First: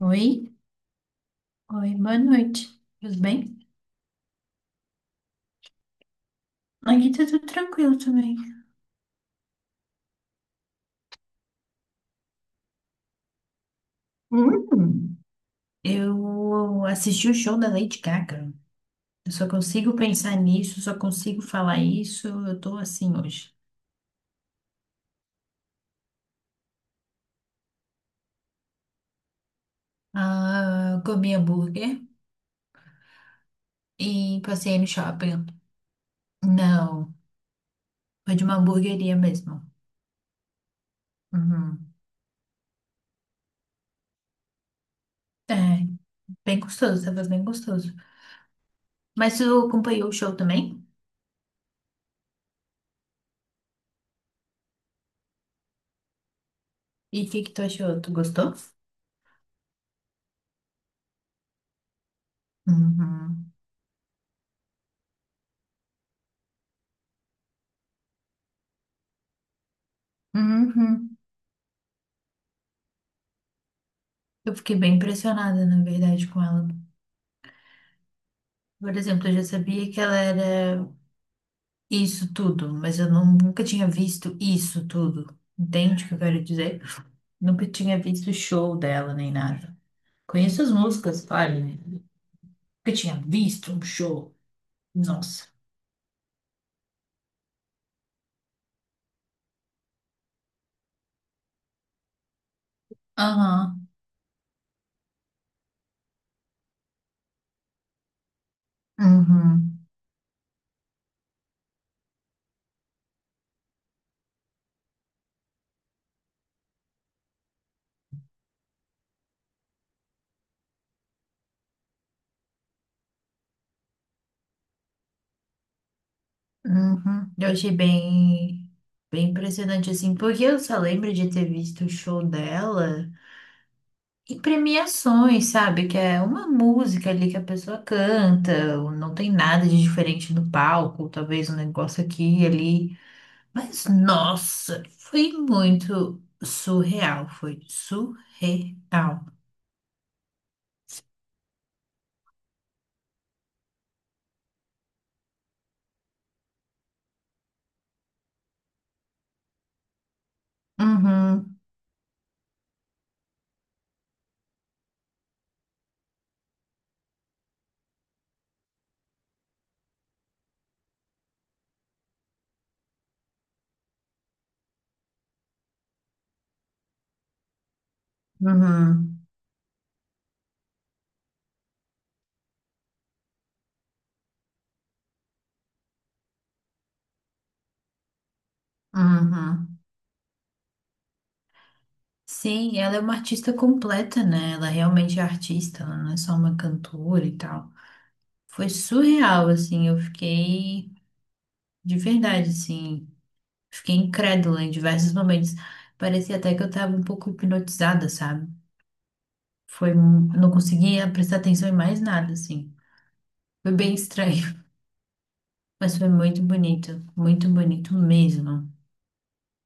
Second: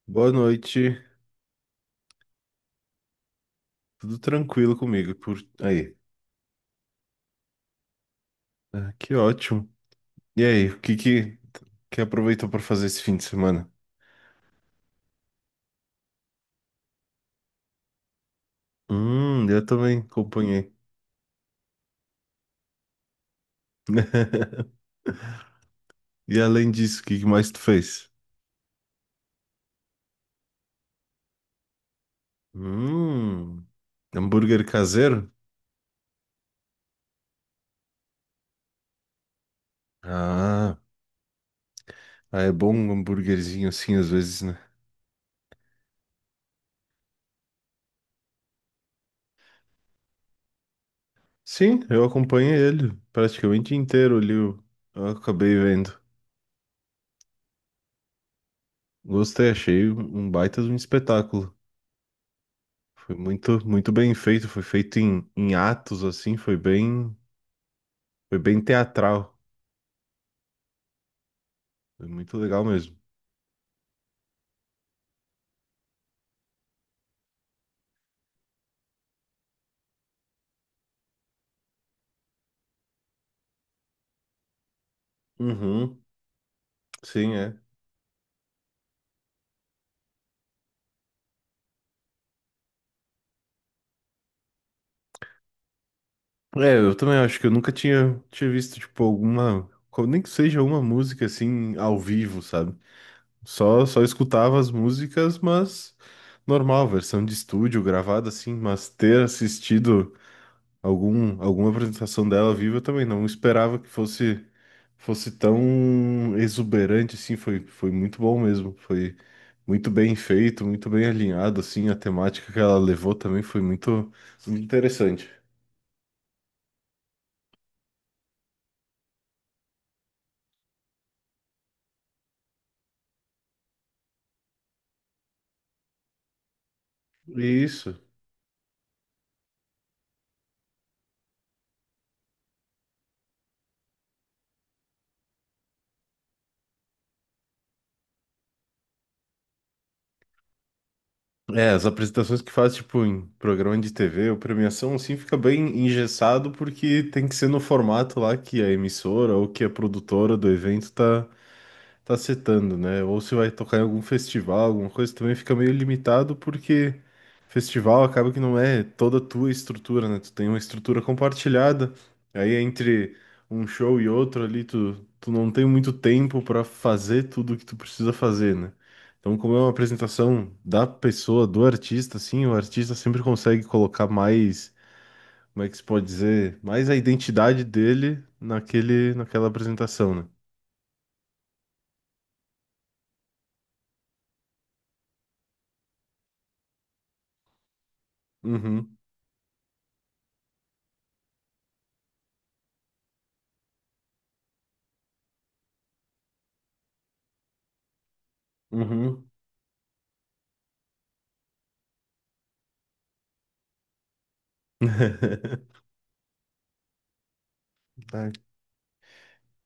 Oi, Boa noite. oi, boa noite. Tudo bem? Tudo tranquilo comigo por aí. Aqui tá tudo tranquilo também. Ah, que ótimo. E aí, o que que aproveitou para fazer esse fim de semana? Hum, eu assisti o show da Lady Gaga. Eu só Eu consigo também pensar acompanhei. nisso, só consigo falar isso. Eu tô assim hoje. E além disso, o que que mais tu fez? Ah, comi hambúrguer Hum, e hambúrguer passei no caseiro? shopping. Não, foi de uma hamburgueria mesmo. Ah, Uhum. ah, é bom um hambúrguerzinho assim às vezes, né? É, bem gostoso, tava bem gostoso. Mas tu acompanhou o show também? Sim, eu acompanhei ele praticamente inteiro ali. Eu acabei vendo. E o que que tu achou? Tu gostou? Gostei, achei um baita de um espetáculo. Foi Uhum. muito, muito bem feito, foi feito em atos, assim, foi bem teatral. Uhum. Foi muito legal mesmo. Eu fiquei bem impressionada, na verdade, com ela. Por exemplo, eu já sabia que ela era isso tudo, mas eu não- nunca tinha visto isso tudo. Uhum, Entende o que eu quero dizer? sim, é. Nunca tinha visto show dela nem nada. Conheço as músicas, claro, né? Nunca tinha visto um show. Nossa. É, eu também acho que eu nunca tinha visto, tipo, alguma, co- nem que seja uma música, assim, ao vivo, sabe? Só, Aham. só escutava as músicas, mas normal, versão de estúdio, gravada, assim, mas ter Uhum. assistido algum, alguma apresentação dela viva eu também. Não esperava que fosse tão exuberante assim. Foi, foi muito bom mesmo. Foi muito bem feito, muito bem alinhado assim. A temática que ela levou também foi muito, muito interessante. Uhum. Eu achei bem impressionante, assim, porque eu só lembro de ter visto o show dela. E premiações, sabe? Que é uma música ali que a pessoa Isso. canta, ou não tem nada de diferente no palco, talvez um negócio aqui e ali. Mas nossa, foi muito surreal, foi surreal. É, as apresentações que faz, tipo, em programa de TV ou premiação, assim, fica bem engessado porque tem que ser no formato lá que a emissora ou que a produtora do evento tá, Uhum, tá setando, né? Ou se vai tocar em algum festival, alguma coisa, também fica meio limitado porque festival acaba que não é toda a tua estrutura, né? Tu tem uma estrutura compartilhada, aí é entre um show e outro ali, tu não tem muito tempo pra fazer tudo o que tu precisa fazer, né? uhum, Então, como é uma apresentação da pessoa, do artista, assim, o artista sempre consegue colocar mais, como é que se pode dizer, mais a identidade dele naquele, naquela uhum. apresentação, né? Sim, ela é uma artista completa, né? Ela realmente é artista, ela não é só uma cantora e tal. Foi Uhum, surreal, assim, eu fiquei de verdade, assim. Fiquei incrédula em diversos momentos. Parecia até que eu tava um pouco hipnotizada, sabe? uhum. Não conseguia prestar atenção em mais nada, assim. Foi bem estranho, mas foi muito bonito Tá. mesmo.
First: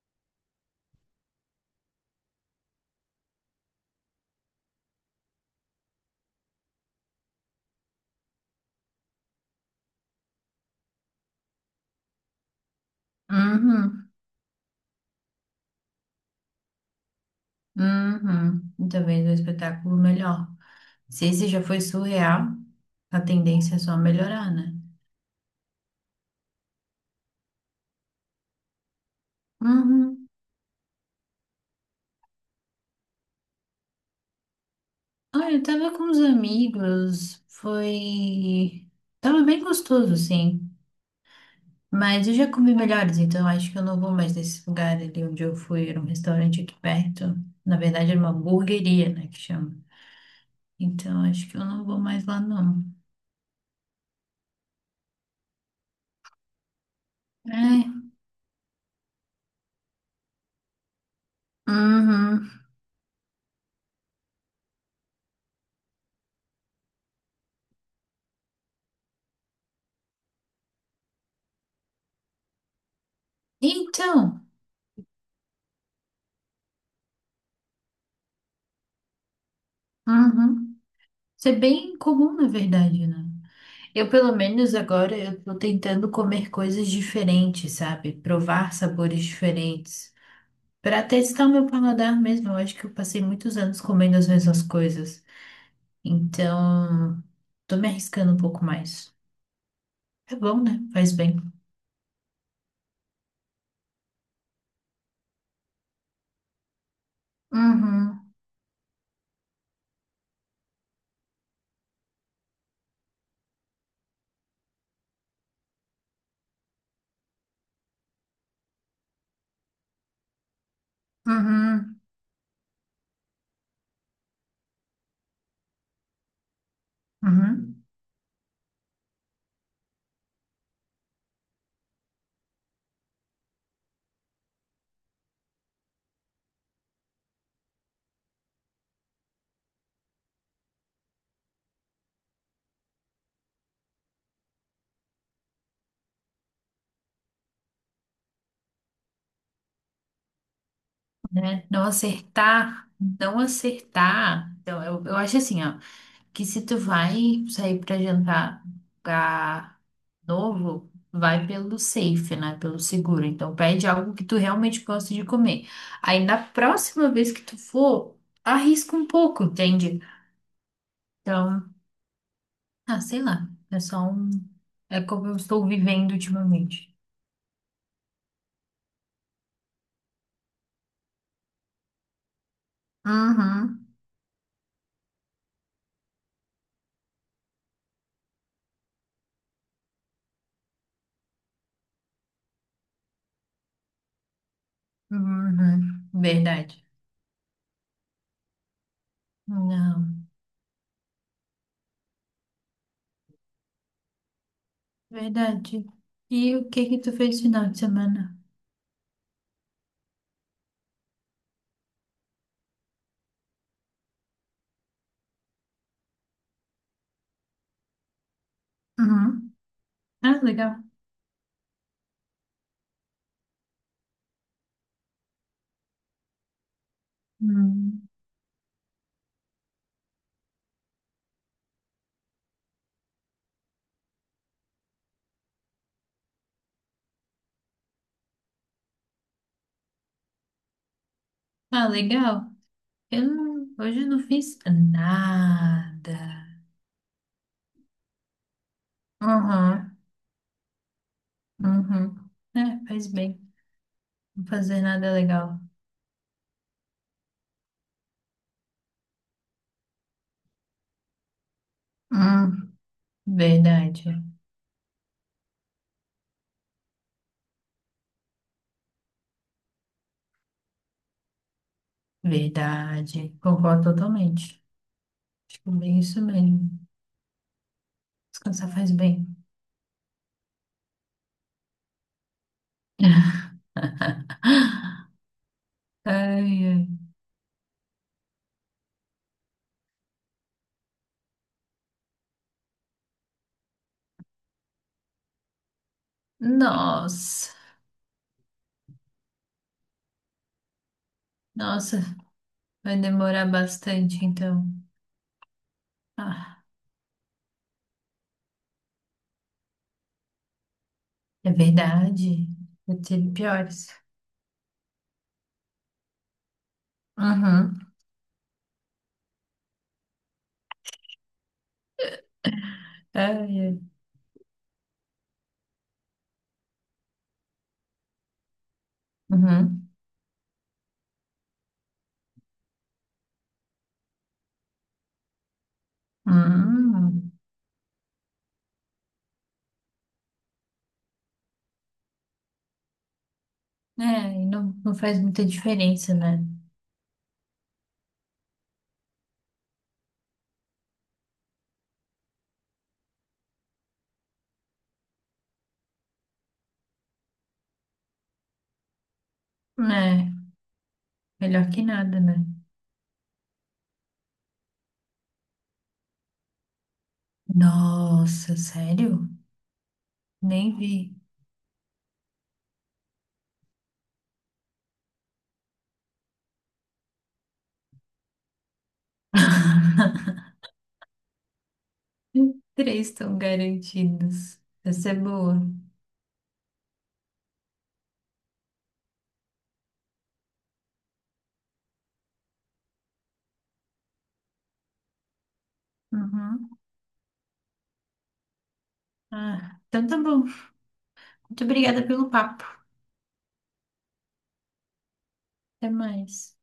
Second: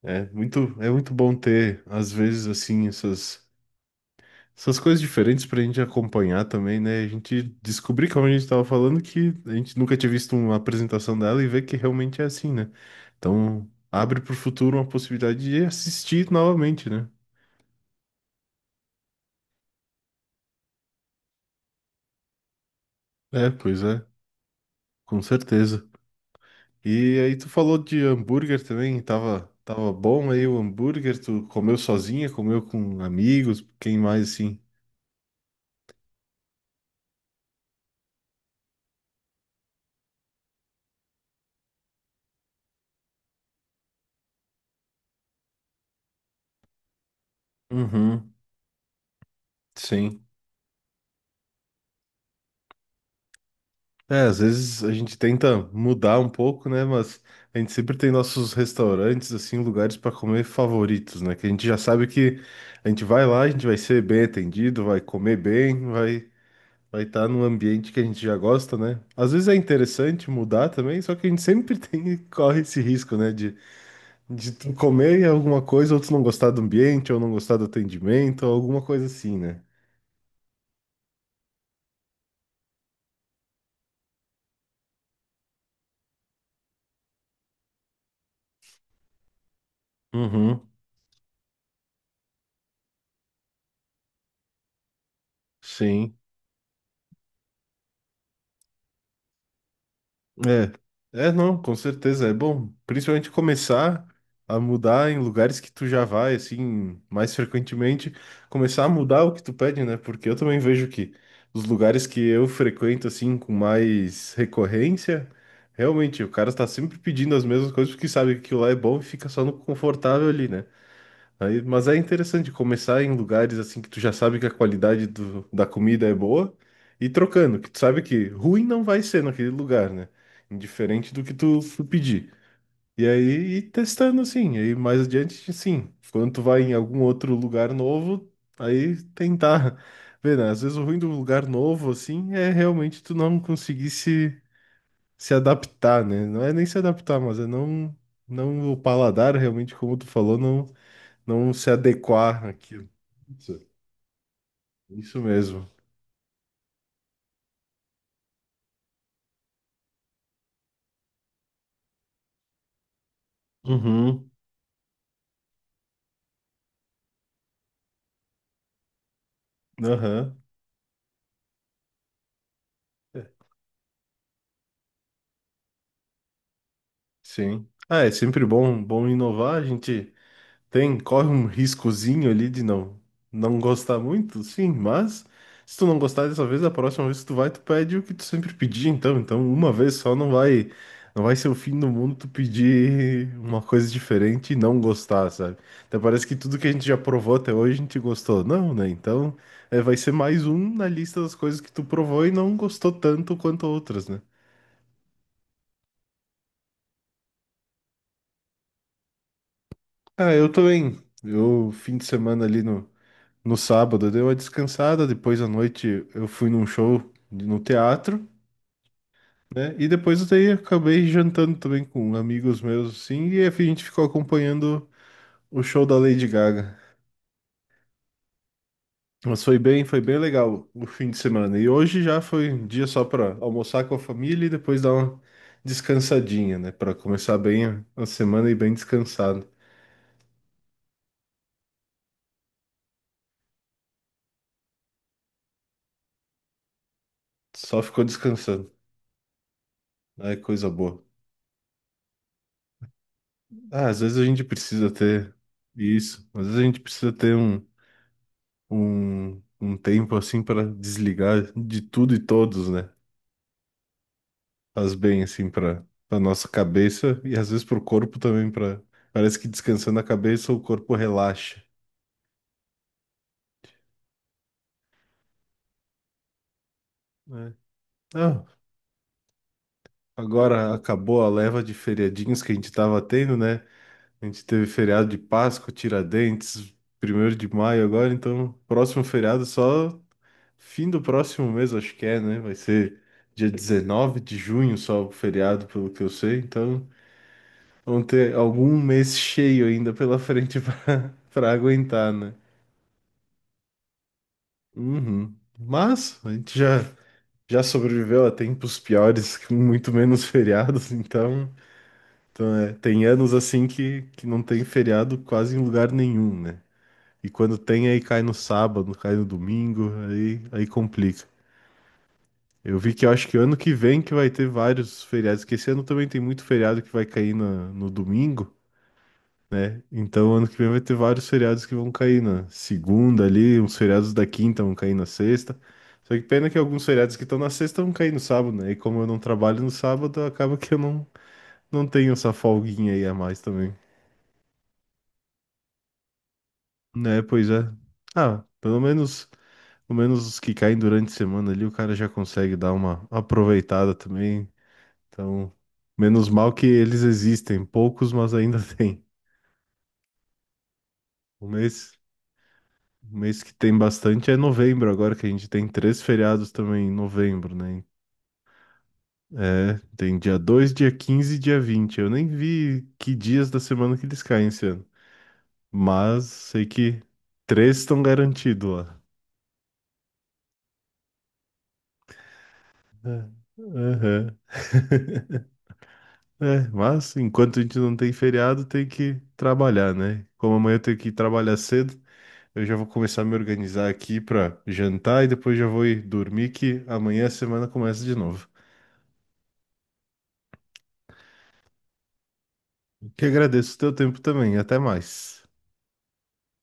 É muito bom ter, às vezes, assim, essas, essas coisas diferentes pra gente acompanhar também, né? A gente descobrir, como a gente tava falando, que a gente nunca tinha visto uma apresentação dela e ver que realmente é assim, né? Então, Uhum, abre pro futuro uma possibilidade de assistir novamente, né? uhum. E talvez um espetáculo melhor. Se esse já foi surreal, a É, tendência é pois só é, melhorar, né? com certeza. E aí tu falou de hambúrguer também, tava, tava Uhum. bom aí o hambúrguer, tu comeu sozinha, comeu com amigos, quem mais assim? Ah, eu tava com os amigos, foi... Tava bem gostoso, assim. Mas eu já comi melhores, então acho que eu não vou mais nesse lugar ali onde eu fui. Era um restaurante aqui perto. Na verdade, era uma Uhum, hamburgueria, né, que chama. sim. Então acho que eu não vou mais lá, não. É, às vezes a gente tenta mudar um pouco, né? Mas a gente sempre É. tem nossos restaurantes, assim, lugares para comer favoritos, né? Que a gente já sabe que Uhum. a gente vai lá, a gente vai ser bem atendido, vai comer bem, vai estar num ambiente que a gente já gosta, né? Às vezes é interessante mudar também, só que a gente sempre tem corre esse risco, né? Então, De tu comer alguma coisa, ou tu não gostar do ambiente, ou não gostar do atendimento, ou alguma coisa assim, né? uhum. Isso é bem comum, na verdade, né? Eu, pelo menos agora, eu tô tentando comer coisas diferentes, sabe? Provar sabores diferentes. Uhum, Pra testar o meu paladar mesmo. Eu acho que eu passei muitos anos comendo as mesmas coisas. sim. Então, tô me arriscando um pouco mais. É bom, É, né? Faz é bem. não, com certeza é bom, principalmente começar a mudar em lugares que tu já vai, assim, mais frequentemente, Uhum, começar a mudar o que tu pede, né? Porque eu também vejo que os lugares que eu frequento, assim, com mais recorrência, realmente o cara tá sempre pedindo as mesmas coisas porque sabe que aquilo lá é bom e fica só no confortável ali, né? Aí, mas é uhum, interessante começar em lugares assim que tu já sabe que a qualidade do- da comida é boa e trocando, que tu uhum. sabe que ruim não vai ser naquele lugar, né? Indiferente do que tu pedir. E aí, ir testando assim, aí mais adiante, sim. Quando tu vai em algum outro lugar novo, aí tentar ver, né? Às vezes o ruim do lugar novo, assim, é realmente tu não conseguir se adaptar, né? Não é nem se adaptar, mas é não, não o paladar realmente, como tu falou, não não se Não adequar acertar, àquilo. não Isso, acertar. Então, eu isso acho assim, mesmo. ó, que se tu vai sair pra jantar pra novo, vai pelo safe, né? Pelo seguro. Então, pede algo que Uhum, tu realmente gosta de comer. Aí, na próxima vez que tu for, arrisca um pouco, entende? aham, Então, ah, sei é, lá. É só um. É como eu estou vivendo ultimamente. sim. Ah, é sempre bom, bom inovar, a gente tem, corre um riscozinho ali de não não Uhum. gostar muito, sim, mas se tu não gostar dessa vez, a próxima vez que tu vai, tu pede o que tu sempre pedia, então, então uma vez só não vai não vai ser o fim do mundo tu pedir uma coisa diferente e não gostar, sabe? Até Uhum. parece que tudo que a Verdade. gente já provou até hoje a gente gostou, não, né? Então, é, vai ser Não, mais um na lista das coisas que tu provou e não gostou tanto quanto outras, né? verdade. E o que que tu fez no final de semana? Ah, eu também. Eu fim de semana ali no sábado, deu uma descansada, depois à noite eu fui num show de- no teatro, Uhum. né? E depois Ah, daí eu daí legal. acabei jantando também com amigos meus, assim, e a gente ficou acompanhando o show da Lady Gaga. Hum. Mas foi bem legal o fim de semana. E hoje já foi um dia só para almoçar com a família e depois dar uma descansadinha, né? Para começar bem a semana e bem descansado. Ah, legal. Eu não, hoje eu não fiz nada. Só ficou descansando. Uhum. É coisa boa. Uhum. É, faz bem. Ah, às vezes a gente Não fazer precisa nada é ter legal. isso. Às vezes a gente precisa ter um tempo assim para desligar de tudo e todos, Hum. né? Verdade. Faz bem assim para a nossa cabeça e às vezes para o corpo também, para parece que descansando a cabeça o corpo relaxa, Verdade. Concordo totalmente. Acho que é bem isso mesmo. né? Ah, Descansar faz bem. agora acabou a leva de feriadinhos que a gente estava tendo, Ai, né? A gente teve feriado de Páscoa, Tiradentes, ai. primeiro de maio agora, então próximo feriado só fim do próximo mês, acho que é, né? Vai ser dia 19 de junho só o feriado, pelo que eu sei. Então, Nossa, vão ter algum mês cheio ainda pela frente pra nossa, aguentar, né? vai demorar bastante, então. Uhum. Mas a gente Ah, já sobreviveu a tempos piores, com muito menos feriados, é então, verdade. então é, Eu tem anos tive assim piores. que não tem feriado quase em lugar nenhum, né? E quando tem, Uhum. aí cai no sábado, cai no domingo, aí complica. Eu vi que eu acho Ai, que ano que ai. vem que vai ter vários feriados, que esse ano também tem muito feriado que vai cair no domingo, né? Uhum. Então, ano que vem vai ter vários feriados que vão cair na segunda ali, uns feriados da quinta vão cair na sexta. Só que pena que alguns feriados que Hum. estão na sexta vão cair no sábado, né? E como eu não trabalho no sábado, acaba que eu não tenho essa folguinha aí a mais também. É, e não, não faz muita diferença, né? Né, pois é. Ah, pelo menos os que caem durante a semana ali, o cara já consegue dar uma aproveitada também. Então, menos mal que eles existem, poucos, mas ainda tem. É, Um melhor que mês nada, né? O mês que tem bastante é novembro, agora que a gente tem três feriados também em novembro, né? Nossa, sério? É, tem dia dois, Nem dia vi. 15 e dia vinte. Eu nem vi que dias da semana que eles caem esse ano. Mas sei que três estão garantidos lá. Três É, estão aham. garantidos. Essa é boa. É, mas enquanto a gente não tem feriado, tem que trabalhar, né? Como amanhã eu tenho que trabalhar cedo, eu já vou começar a me organizar aqui para jantar e depois já vou ir dormir, Uhum. que amanhã a semana começa de novo. Ah, então tá bom. Muito obrigada pelo papo. Que agradeço o teu tempo também. Até mais. Até mais.